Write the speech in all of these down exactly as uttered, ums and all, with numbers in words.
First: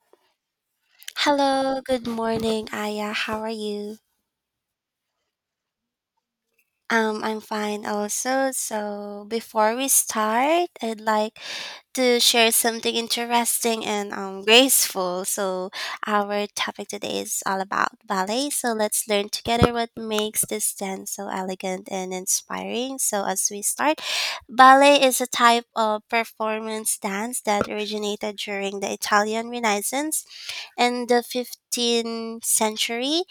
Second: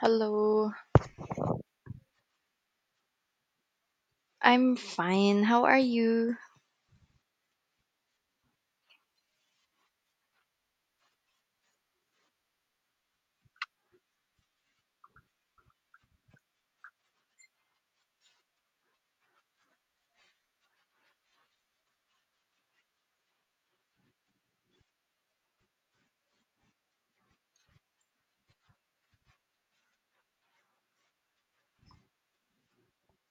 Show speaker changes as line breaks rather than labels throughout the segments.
Hello,
Hello, good morning, Aya. How are you?
I'm fine. How are you?
Um, I'm fine also. So before we start, I'd like to share something interesting and um graceful. So our topic today is all about ballet. So let's learn together what makes this dance so elegant and inspiring. So as we start, ballet is a type of performance dance that originated during the Italian Renaissance in the fifteenth century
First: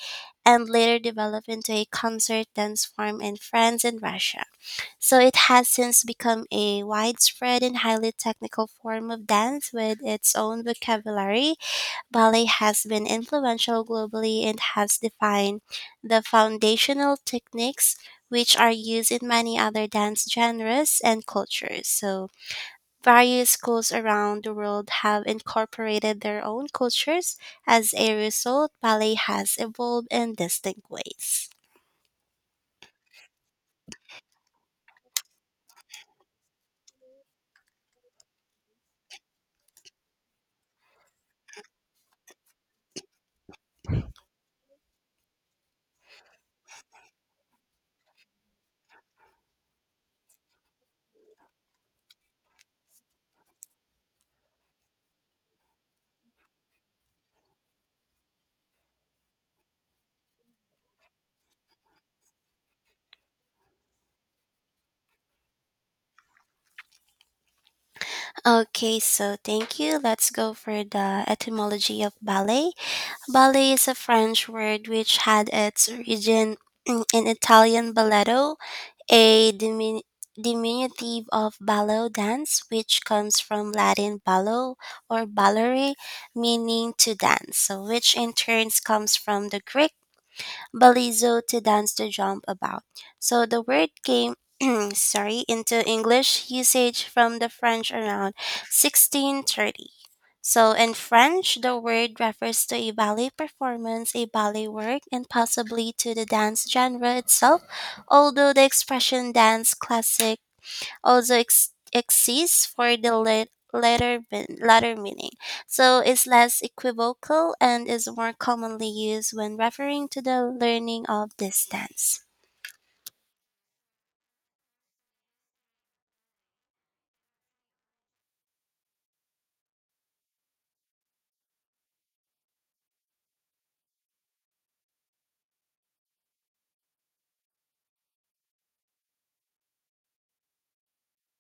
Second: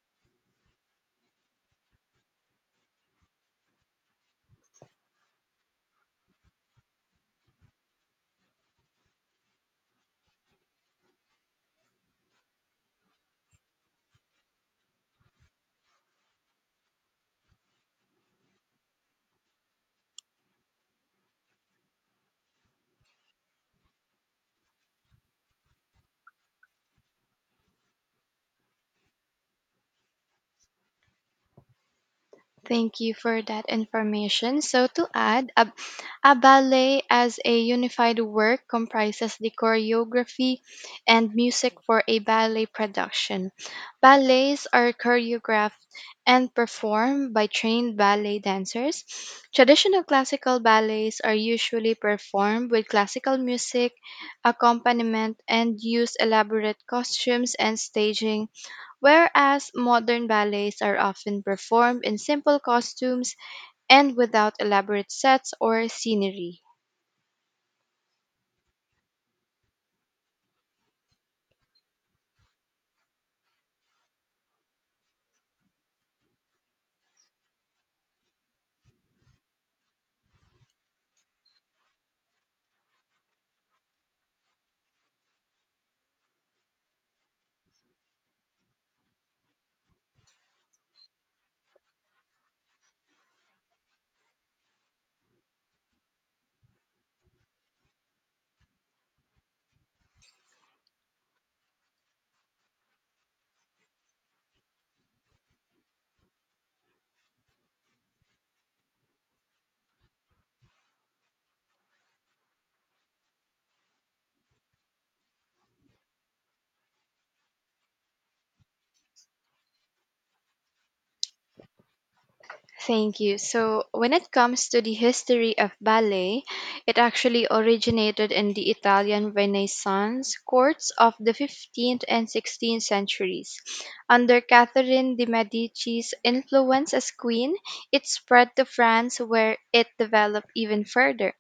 and later developed into a concert dance form in France and Russia. So it has since become a widespread and highly technical form of dance with its own vocabulary. Ballet has been influential globally and has defined the foundational techniques which are used in many other dance genres and cultures. So various schools around the world have incorporated their own cultures. As a result, ballet has evolved in distinct ways.
Thank you for that information. So, to add, a, a ballet as a unified work comprises the choreography and music for a ballet production. Ballets are choreographed and performed by trained ballet dancers. Traditional classical ballets are usually performed with classical music, accompaniment, and use elaborate costumes and staging, whereas modern ballets are often performed in simple costumes and without elaborate sets or scenery.
Okay, so thank you. Let's go for the etymology of ballet. Ballet is a French word which had its origin in in Italian balletto, a dimin- diminutive of ballet dance, which comes from Latin ballo or ballere, meaning to dance, so which in turn comes from the Greek balizo to dance to jump about. So the word came sorry, into English usage from the French around sixteen thirty. So in French, the word refers to a ballet performance, a ballet work, and possibly to the dance genre itself, although the expression dance classic also ex- exists for the la- latter, ben- latter meaning, so it's less equivocal and is more commonly used when referring to the learning of distance.
Thank you. So, when it comes to the history of ballet, it actually originated in the Italian Renaissance courts of the fifteenth and sixteenth centuries. Under Catherine de' Medici's influence as queen, it spread to France where it developed even further.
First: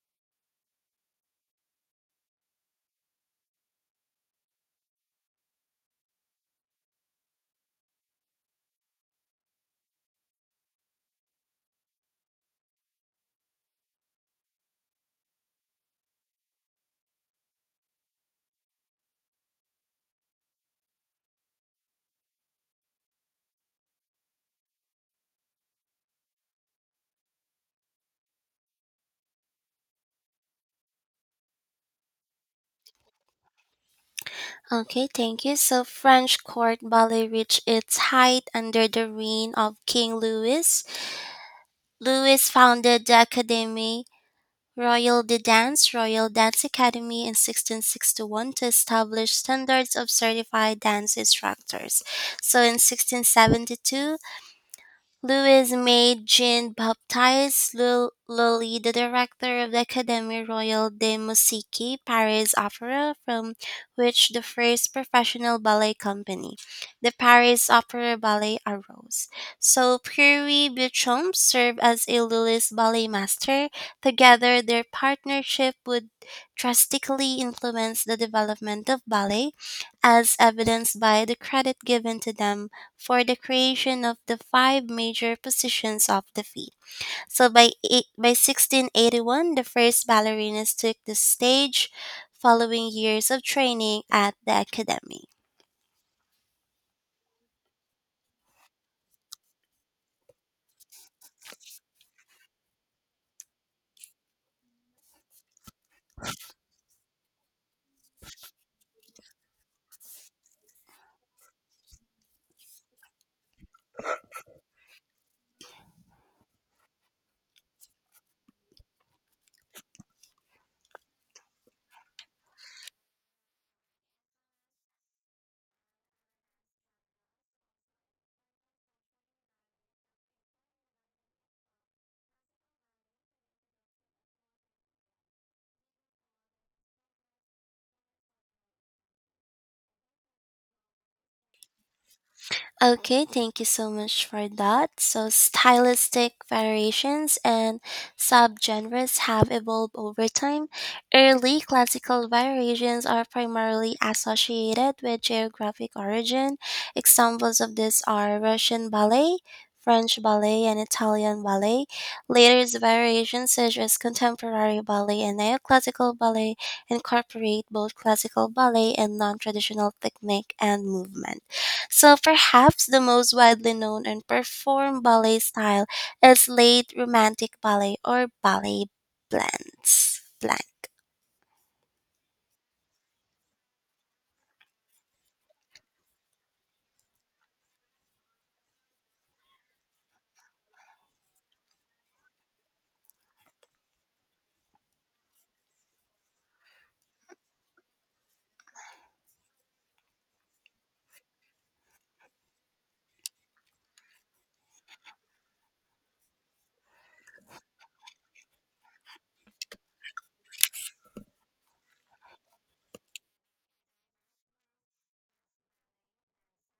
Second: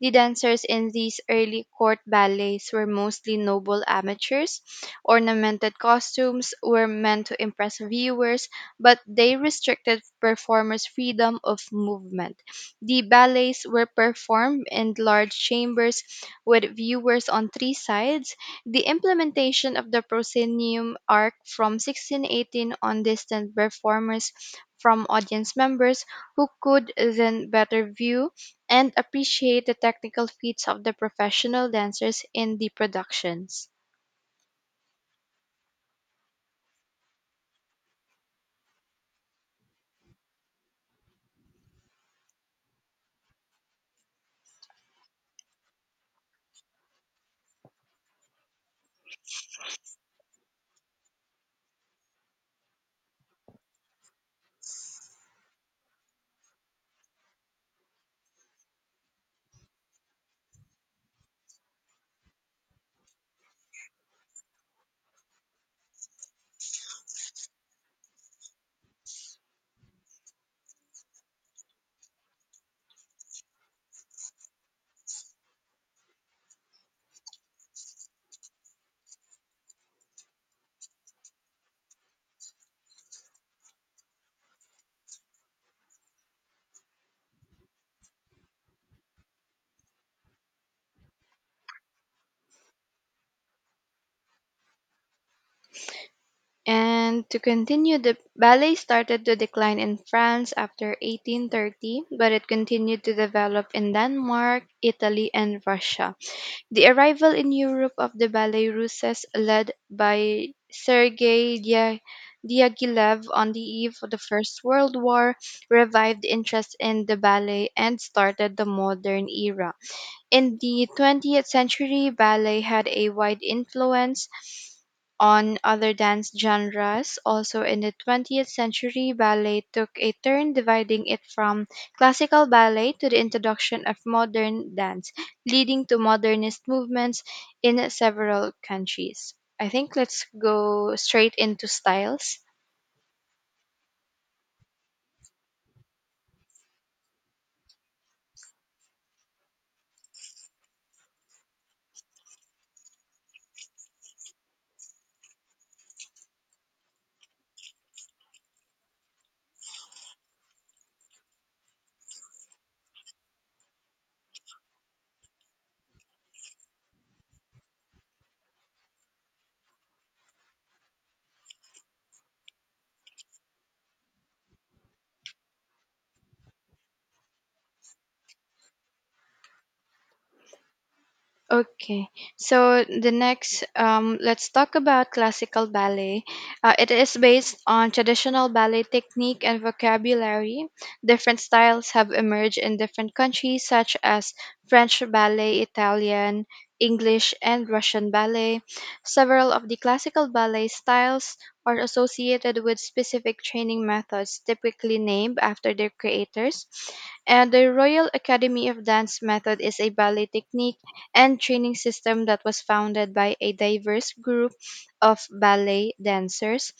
The dancers in these early court ballets were mostly noble amateurs. Ornamented costumes were meant to impress viewers, but they restricted performers' freedom of movement. The ballets were performed in large chambers with viewers on three sides. The implementation of the proscenium arc from sixteen eighteen on distant performers from audience members, who could then better view and appreciate the technical feats of the professional dancers in the productions.
Okay, thank you. So French court ballet reached its height under the reign of King Louis. Louis founded the Académie Royale de Danse, Royal Dance Academy, in sixteen sixty-one to establish standards of certified dance instructors. So in sixteen seventy-two, Lewis made Jean Baptiste Lul- Lully the director of the Académie Royale de Musique Paris Opera, from which the first professional ballet company, the Paris Opera Ballet, arose. So Pierre Beauchamp served as a Lully's ballet master. Together, their partnership would drastically influence the development of ballet, as evidenced by the credit given to them for the creation of the five major positions of the feet. So by eight, by sixteen eighty-one, the first ballerinas took the stage following years of training at the academy.
And to continue, the ballet started to decline in France after eighteen thirty, but it continued to develop in Denmark, Italy, and Russia. The arrival in Europe of the ballet russes, led by Sergei Dia- Diaghilev on the eve of the First World War, revived interest in the ballet and started the modern era. In the twentieth century, ballet had a wide influence on other dance genres. Also, in the twentieth century, ballet took a turn dividing it from classical ballet to the introduction of modern dance, leading to modernist movements in several countries. I think let's go straight into styles.
Okay, thank you so much for that. So, stylistic variations and subgenres have evolved over time. Early classical variations are primarily associated with geographic origin. Examples of this are Russian ballet, French ballet, and Italian ballet. Later variations, such as contemporary ballet and neoclassical ballet, incorporate both classical ballet and non traditional technique and movement. So perhaps the most widely known and performed ballet style is late romantic ballet or ballet blends. Blend.
Okay, so the next, um, let's talk about classical ballet. Uh, it is based on traditional ballet technique and vocabulary. Different styles have emerged in different countries, such as French ballet, Italian, English, and Russian ballet. Several of the classical ballet styles are associated with specific training methods, typically named after their creators. And the Royal Academy of Dance method is a ballet technique and training system that was founded by a diverse group of ballet dancers.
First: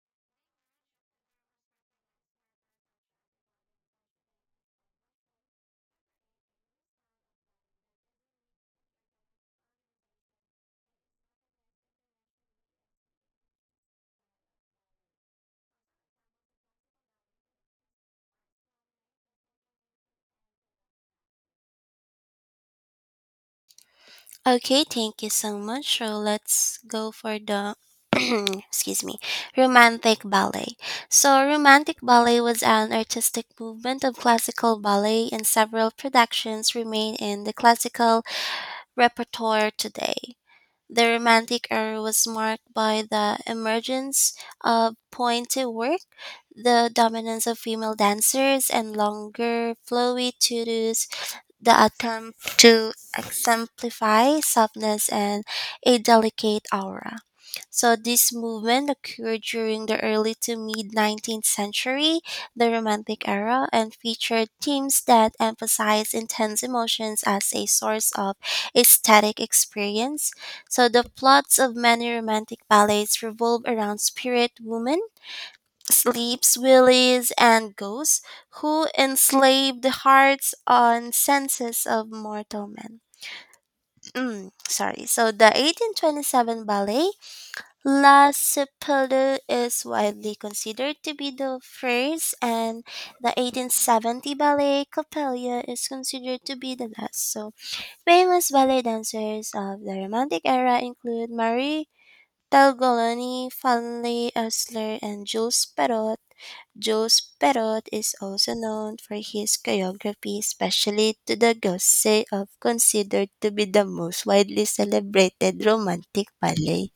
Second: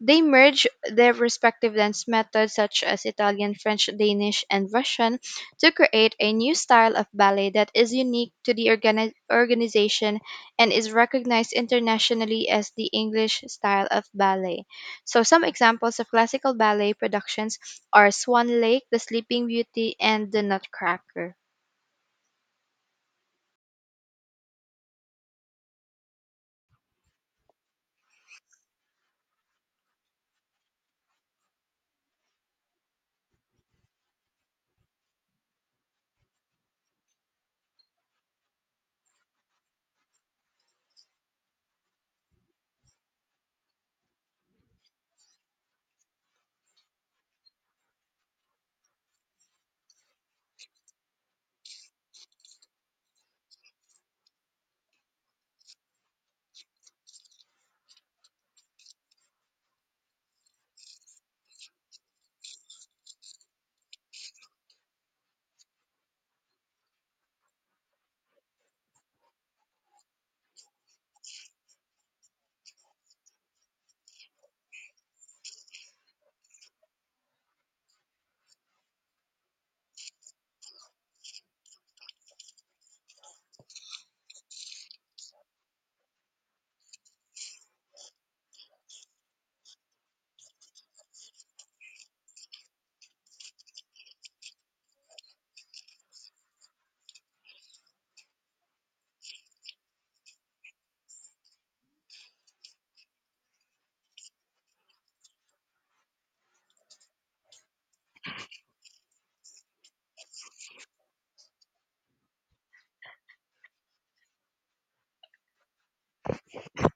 They merged their respective dance methods, such as Italian, French, Danish, and Russian, to create a new style of ballet that is unique to the organi- organization and is recognized internationally as the English style of ballet. So, some examples of classical ballet productions are Swan Lake, The Sleeping Beauty, and The Nutcracker.
Okay, thank you so much. So let's go for the excuse me, romantic ballet. So romantic ballet was an artistic movement of classical ballet and several productions remain in the classical repertoire today. The Romantic era was marked by the emergence of pointe work, the dominance of female dancers, and longer, flowy tutus the attempt to exemplify softness and a delicate aura. So this movement occurred during the early to mid nineteenth century, the Romantic era, and featured themes that emphasize intense emotions as a source of aesthetic experience. So the plots of many Romantic ballets revolve around spirit women sleeps willies and ghosts who enslave the hearts and senses of mortal men. Mm, sorry. So the eighteen twenty-seven ballet La Sepultura is widely considered to be the first, and the eighteen seventy ballet Coppelia is considered to be the last. So famous ballet dancers of the Romantic era include Marie Talgolani, Fanny Esler, and Jules Perrot, Jules Perrot is also known for his choreography, especially to the Gosse of considered to be the most widely celebrated romantic ballet.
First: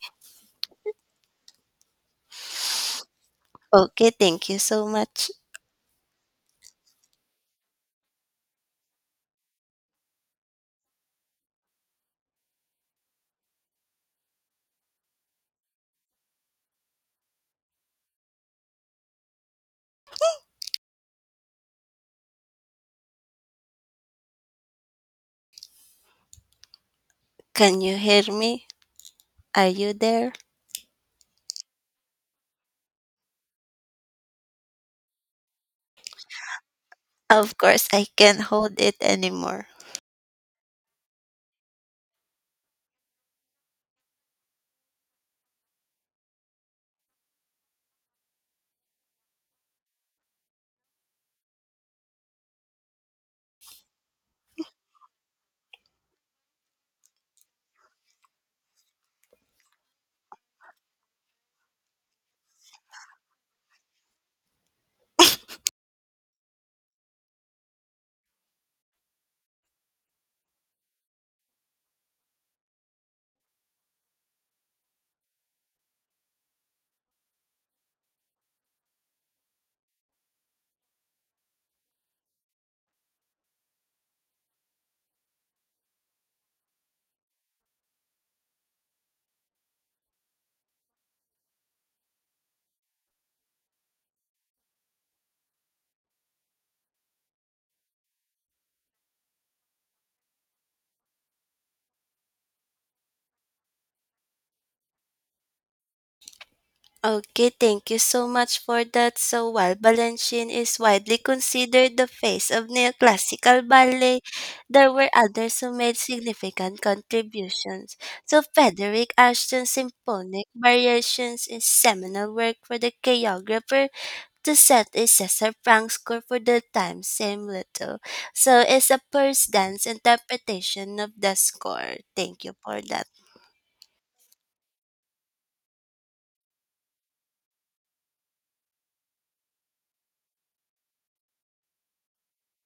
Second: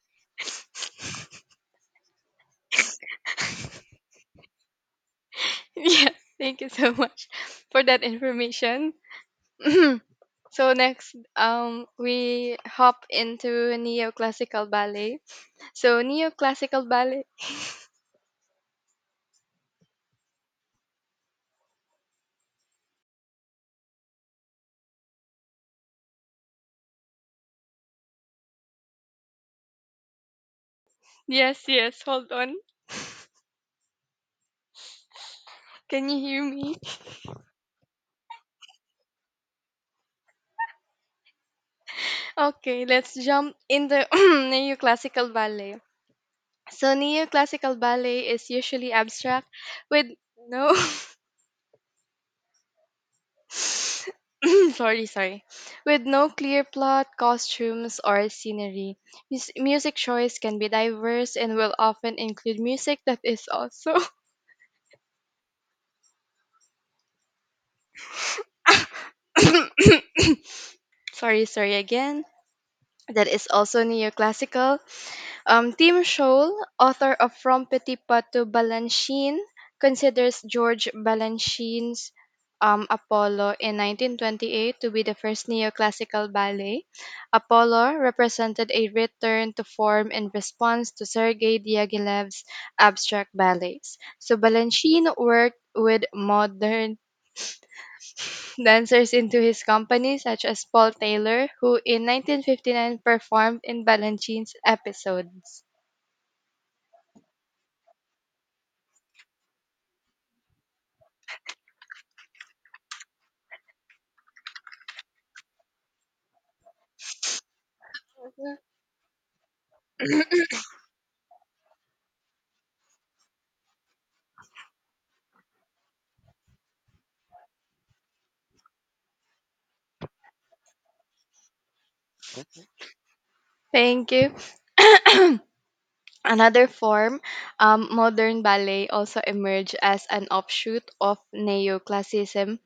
Okay, thank you so much.
Yes, thank you so much for that information. So next, um, we hop into neoclassical ballet. So neoclassical ballet.
Can you hear me? Are you there?
Yes, yes. Hold on. Can you hear me?
Of course, I can't hold it anymore.
Okay, let's jump into neoclassical ballet. So neoclassical ballet is usually abstract with no sorry, sorry. With no clear plot, costumes, or scenery. Mus- music choice can be diverse and will often include music that is also sorry, sorry again. That is also neoclassical. Um, Tim Scholl, author of From Petit to Balanchine, considers George Balanchine's um, Apollo in nineteen twenty-eight to be the first neoclassical ballet. Apollo represented a return to form in response to Sergei Diaghilev's abstract ballets. So Balanchine worked with modern dancers into his company, such as Paul Taylor, who in nineteen fifty-nine performed in Balanchine's episodes.
Okay, thank you so much for that. So while Balanchine is widely considered the face of neoclassical ballet, there were others who made significant contributions. So Frederick Ashton's symphonic variations is seminal work for the choreographer to set a Cesar Franck score for the time Same Little. So it's a first dance interpretation of the score. Thank you for that.
Thank you. Another form, um, modern ballet also emerged as an offshoot of neoclassicism.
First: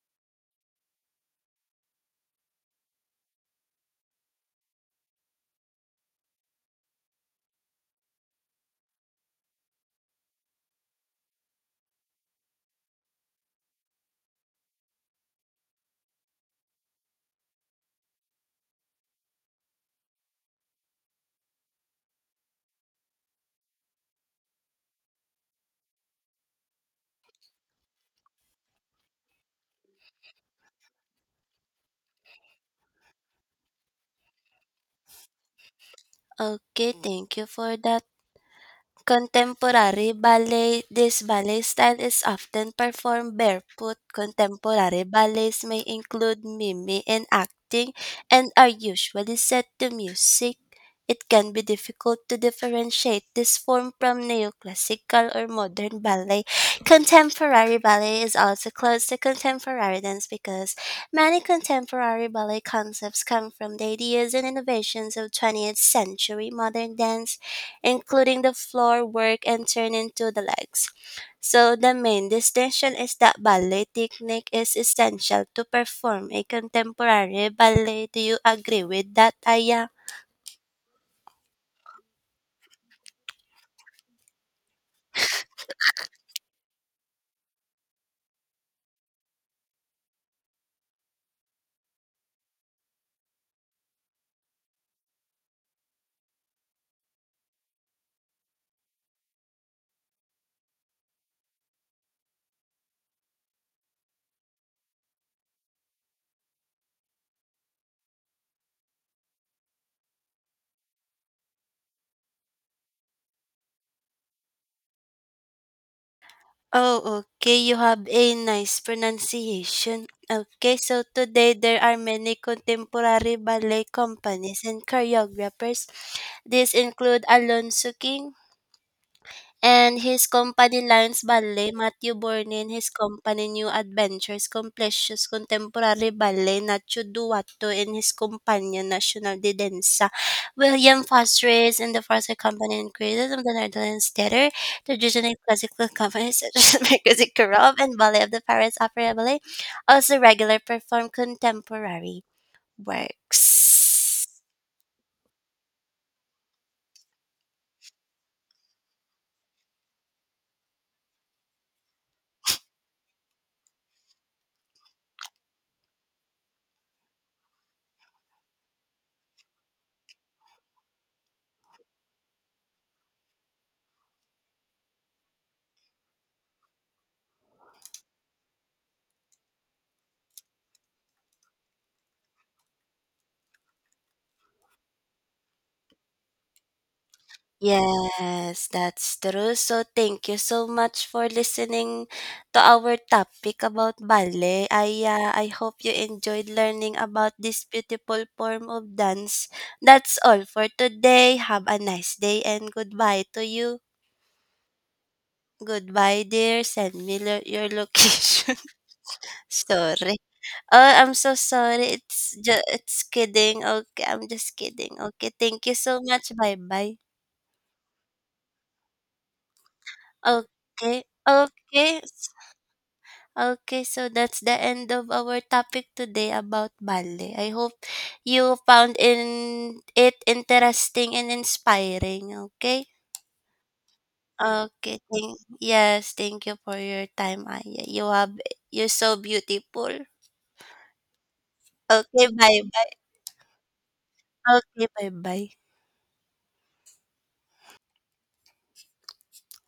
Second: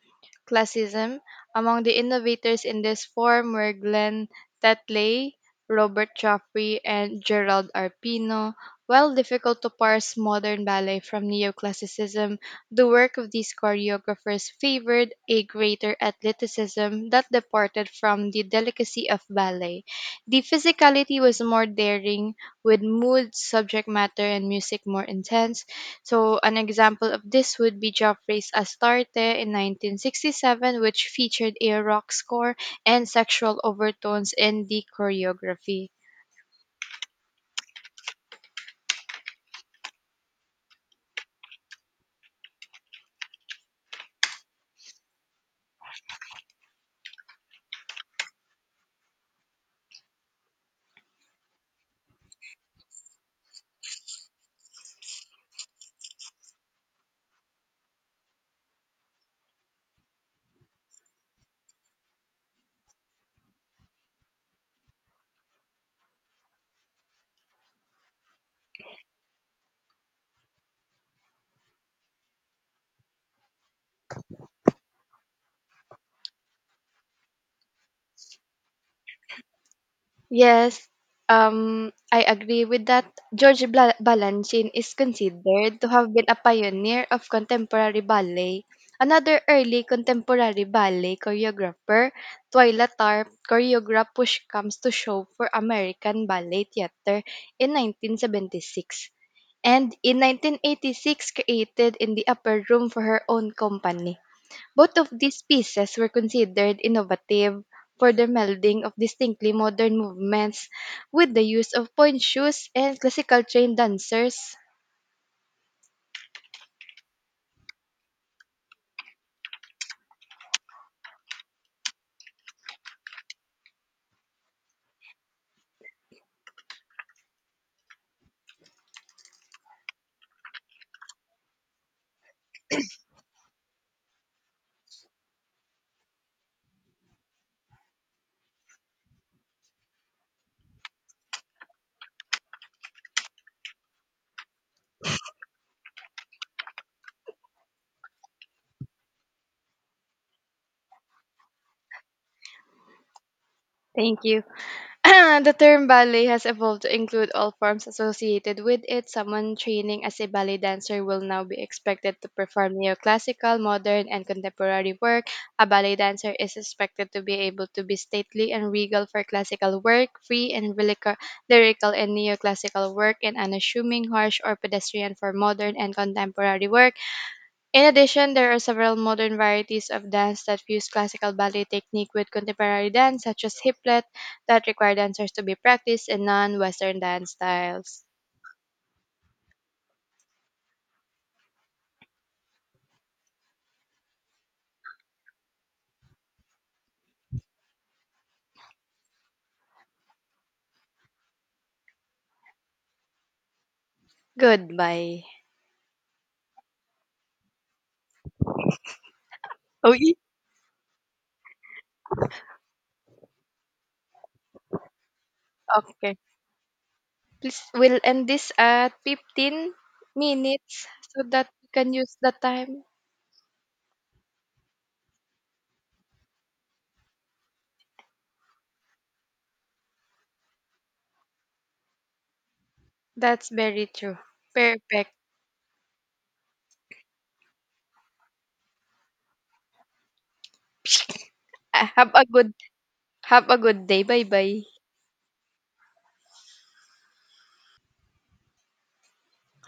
Classicism. Among the innovators in this form were Glenn Tetley, Robert Joffrey, and Gerald Arpino. While difficult to parse modern ballet from neoclassicism, the work of these choreographers favored a greater athleticism that departed from the delicacy of ballet. The physicality was more daring, with mood, subject matter, and music more intense. So, an example of this would be Joffrey's Astarte in nineteen sixty-seven, which featured a rock score and sexual overtones in the choreography.
Okay, thank you for that. Contemporary ballet, this ballet style is often performed barefoot. Contemporary ballets may include mime and acting and are usually set to music. It can be difficult to differentiate this form from neoclassical or modern ballet. Contemporary ballet is also close to contemporary dance because many contemporary ballet concepts come from the ideas and innovations of twentieth century modern dance including the floor work and turning to the legs. So the main distinction is that ballet technique is essential to perform a contemporary ballet. Do you agree with that, Aya?
Yes, um, I agree with that. George Bla- Balanchine is considered to have been a pioneer of contemporary ballet. Another early contemporary ballet choreographer, Twyla Tarp, choreographed Push Comes to Shove for American Ballet Theatre in nineteen seventy-six, and in nineteen eighty-six created In the Upper Room for her own company. Both of these pieces were considered innovative for their melding of distinctly modern movements with the use of point shoes and classical trained dancers.
Oh, okay. You have a nice pronunciation. Okay, so today there are many contemporary ballet companies and choreographers. These include Alonso King, and his company Lions Ballet, Matthew Bournin, his company New Adventures, Completius Contemporary Ballet, Nacho Duatto, and his companion National de Danza, William Foster's and the Foster Company and Creators of the Netherlands Theater, traditional classical companies such as Mercosur Corop and Ballet of the Paris Opera Ballet, also regular perform contemporary
Thank
works.
you. The term ballet has evolved to include all forms associated with it. Someone training as a ballet dancer will now be expected to perform neoclassical, modern, and contemporary work. A ballet dancer is expected to be able to be stately and regal for classical work, free and relica- lyrical and neoclassical work, and unassuming, harsh, or pedestrian for modern and contemporary work. In addition, there are several modern varieties of dance that fuse classical ballet technique with contemporary dance, such as hip hoplet, that require dancers to be practiced in non-Western dance styles.
Yes, that's true. So thank you so much for listening to our topic about ballet. I uh, I hope you enjoyed learning about this beautiful form of dance. That's all for today. Have a nice day and goodbye to you.
Goodbye.
Goodbye, dear. Send me lo- your location.
Oh,
sorry.
ye-
Oh, I'm so sorry. It's just it's kidding. Okay, I'm just kidding. Okay, thank you so
okay.
much. Bye bye.
Please, we'll end this at fifteen minutes
Okay.
so that we can
Okay.
use the time.
Okay, so that's the end of our topic today about ballet. I hope you found in it interesting and inspiring, okay?
That's very true.
Okay,
Perfect.
thank, yes, thank you for your time, Aya. You have you're so beautiful.
Ah, Have a
Okay,
good
bye-bye.
have a good day. Bye bye.
Okay, bye-bye.